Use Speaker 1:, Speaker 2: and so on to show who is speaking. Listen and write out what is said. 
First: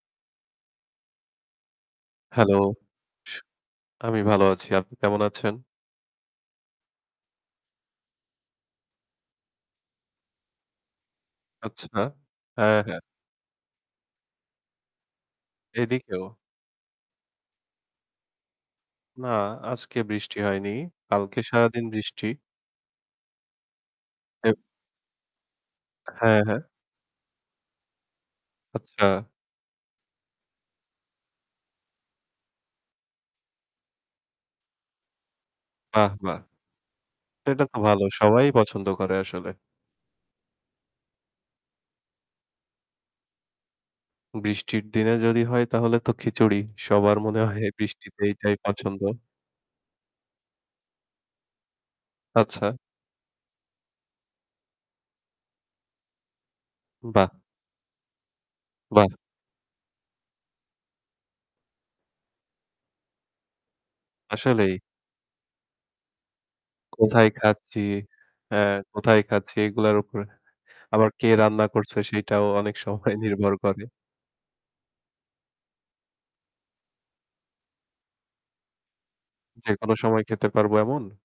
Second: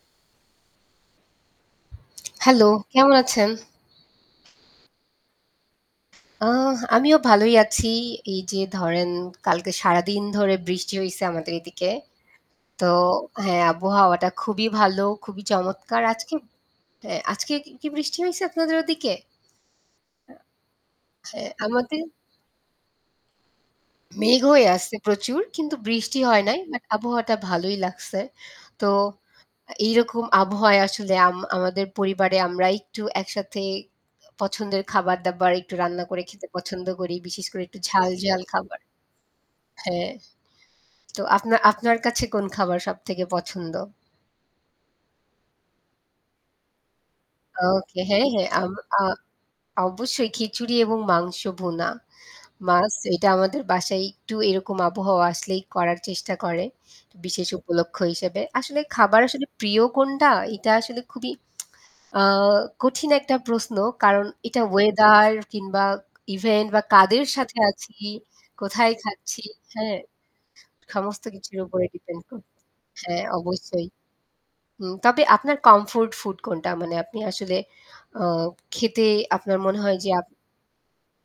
Speaker 1: Hello.
Speaker 2: Hello কেমন আছেন?
Speaker 1: আমি ভালো আছি। আপনি কেমন আছেন?
Speaker 2: আ আমিও ভালোই আছি। এই যে ধরেন কালকে সারাদিন ধরে বৃষ্টি হইছে আমাদের
Speaker 1: আচ্ছা,
Speaker 2: এদিকে।
Speaker 1: হ্যাঁ,
Speaker 2: তো
Speaker 1: হ্যাঁ।
Speaker 2: হ্যাঁ, আবহাওয়াটা খুবই ভালো খুবই চমৎকার
Speaker 1: এদিকেও।
Speaker 2: আজকে অ্যা আজকে কি কি বৃষ্টি হইছে আপনাদের ওদিকে?
Speaker 1: না, আজকে
Speaker 2: এ
Speaker 1: বৃষ্টি হয়নি, কালকে
Speaker 2: হ্যাঁ
Speaker 1: সারাদিন
Speaker 2: আমাদের
Speaker 1: বৃষ্টি
Speaker 2: মেঘ
Speaker 1: হ্যাঁ।
Speaker 2: হয়ে আছে প্রচুর কিন্তু বৃষ্টি
Speaker 1: হ্যাঁ,
Speaker 2: হয় নাই।
Speaker 1: হ্যাঁ।
Speaker 2: বাট আবহাওয়াটা ভালোই লাগছে। তো
Speaker 1: আচ্ছা।
Speaker 2: আ এইরকম আবহাওয়ায় আসলে আম আমাদের পরিবারে আমরা একটু একসাথে পছন্দের খাবার-দাবার একটু রান্না
Speaker 1: বাহ!
Speaker 2: করে
Speaker 1: বাহ!
Speaker 2: খেতে পছন্দ করি বিশেষ করে
Speaker 1: এটা তো
Speaker 2: একটু
Speaker 1: ভালো
Speaker 2: ঝাল-ঝাল
Speaker 1: সবাই
Speaker 2: খাবার।
Speaker 1: পছন্দ করে আসলে।
Speaker 2: হ্যাঁ, তো আপনা আপনার কাছে কোন খাবার সবথেকে পছন্দ?
Speaker 1: বৃষ্টির দিনে যদি হয় তাহলে তো খিচুড়ি, সবার মনে হয়
Speaker 2: ওকে,
Speaker 1: বৃষ্টিতে
Speaker 2: হ্যাঁ, হ্যাঁ।
Speaker 1: এইটাই
Speaker 2: আম আ
Speaker 1: পছন্দ।
Speaker 2: অবশ্যই খিচুড়ি এবং মাংস ভুনা,
Speaker 1: আচ্ছা।
Speaker 2: মাছ, এটা আমাদের বাসায় একটু এরকম আবহাওয়া আসলেই করার চেষ্টা করে
Speaker 1: বাহ!
Speaker 2: বিশেষ উপলক্ষ্য হিসেবে। আসলে
Speaker 1: বাহ!
Speaker 2: খাবার আসলে প্রিয় কোনটা এটা আসলে খুবই আ কঠিন একটা প্রশ্ন কারণ এটা
Speaker 1: আসলেই।
Speaker 2: ওয়েদার কিংবা ইভেন্ট বা কাদের
Speaker 1: কোথায়
Speaker 2: সাথে
Speaker 1: খাচ্ছি,
Speaker 2: আছি,
Speaker 1: এ
Speaker 2: কোথায়
Speaker 1: কোথায়
Speaker 2: খাচ্ছি।
Speaker 1: খাচ্ছি এগুলার
Speaker 2: হ্যাঁ?
Speaker 1: উপরে। আবার
Speaker 2: সমস্ত
Speaker 1: কে
Speaker 2: কিছুর
Speaker 1: রান্না
Speaker 2: উপরে
Speaker 1: করছে
Speaker 2: ডিপেন্ড
Speaker 1: সেইটাও
Speaker 2: করত
Speaker 1: অনেক সময়
Speaker 2: হ্যাঁ,
Speaker 1: নির্ভর করে।
Speaker 2: অবশ্যই। হুম, তবে আপনার কমফোর্ট ফুড কোনটা? মানে আপনি আসলে আ খেতে আপনার
Speaker 1: যে
Speaker 2: মনে
Speaker 1: কোনো
Speaker 2: হয় যে
Speaker 1: সময়
Speaker 2: আপ
Speaker 1: খেতে পারব এমন?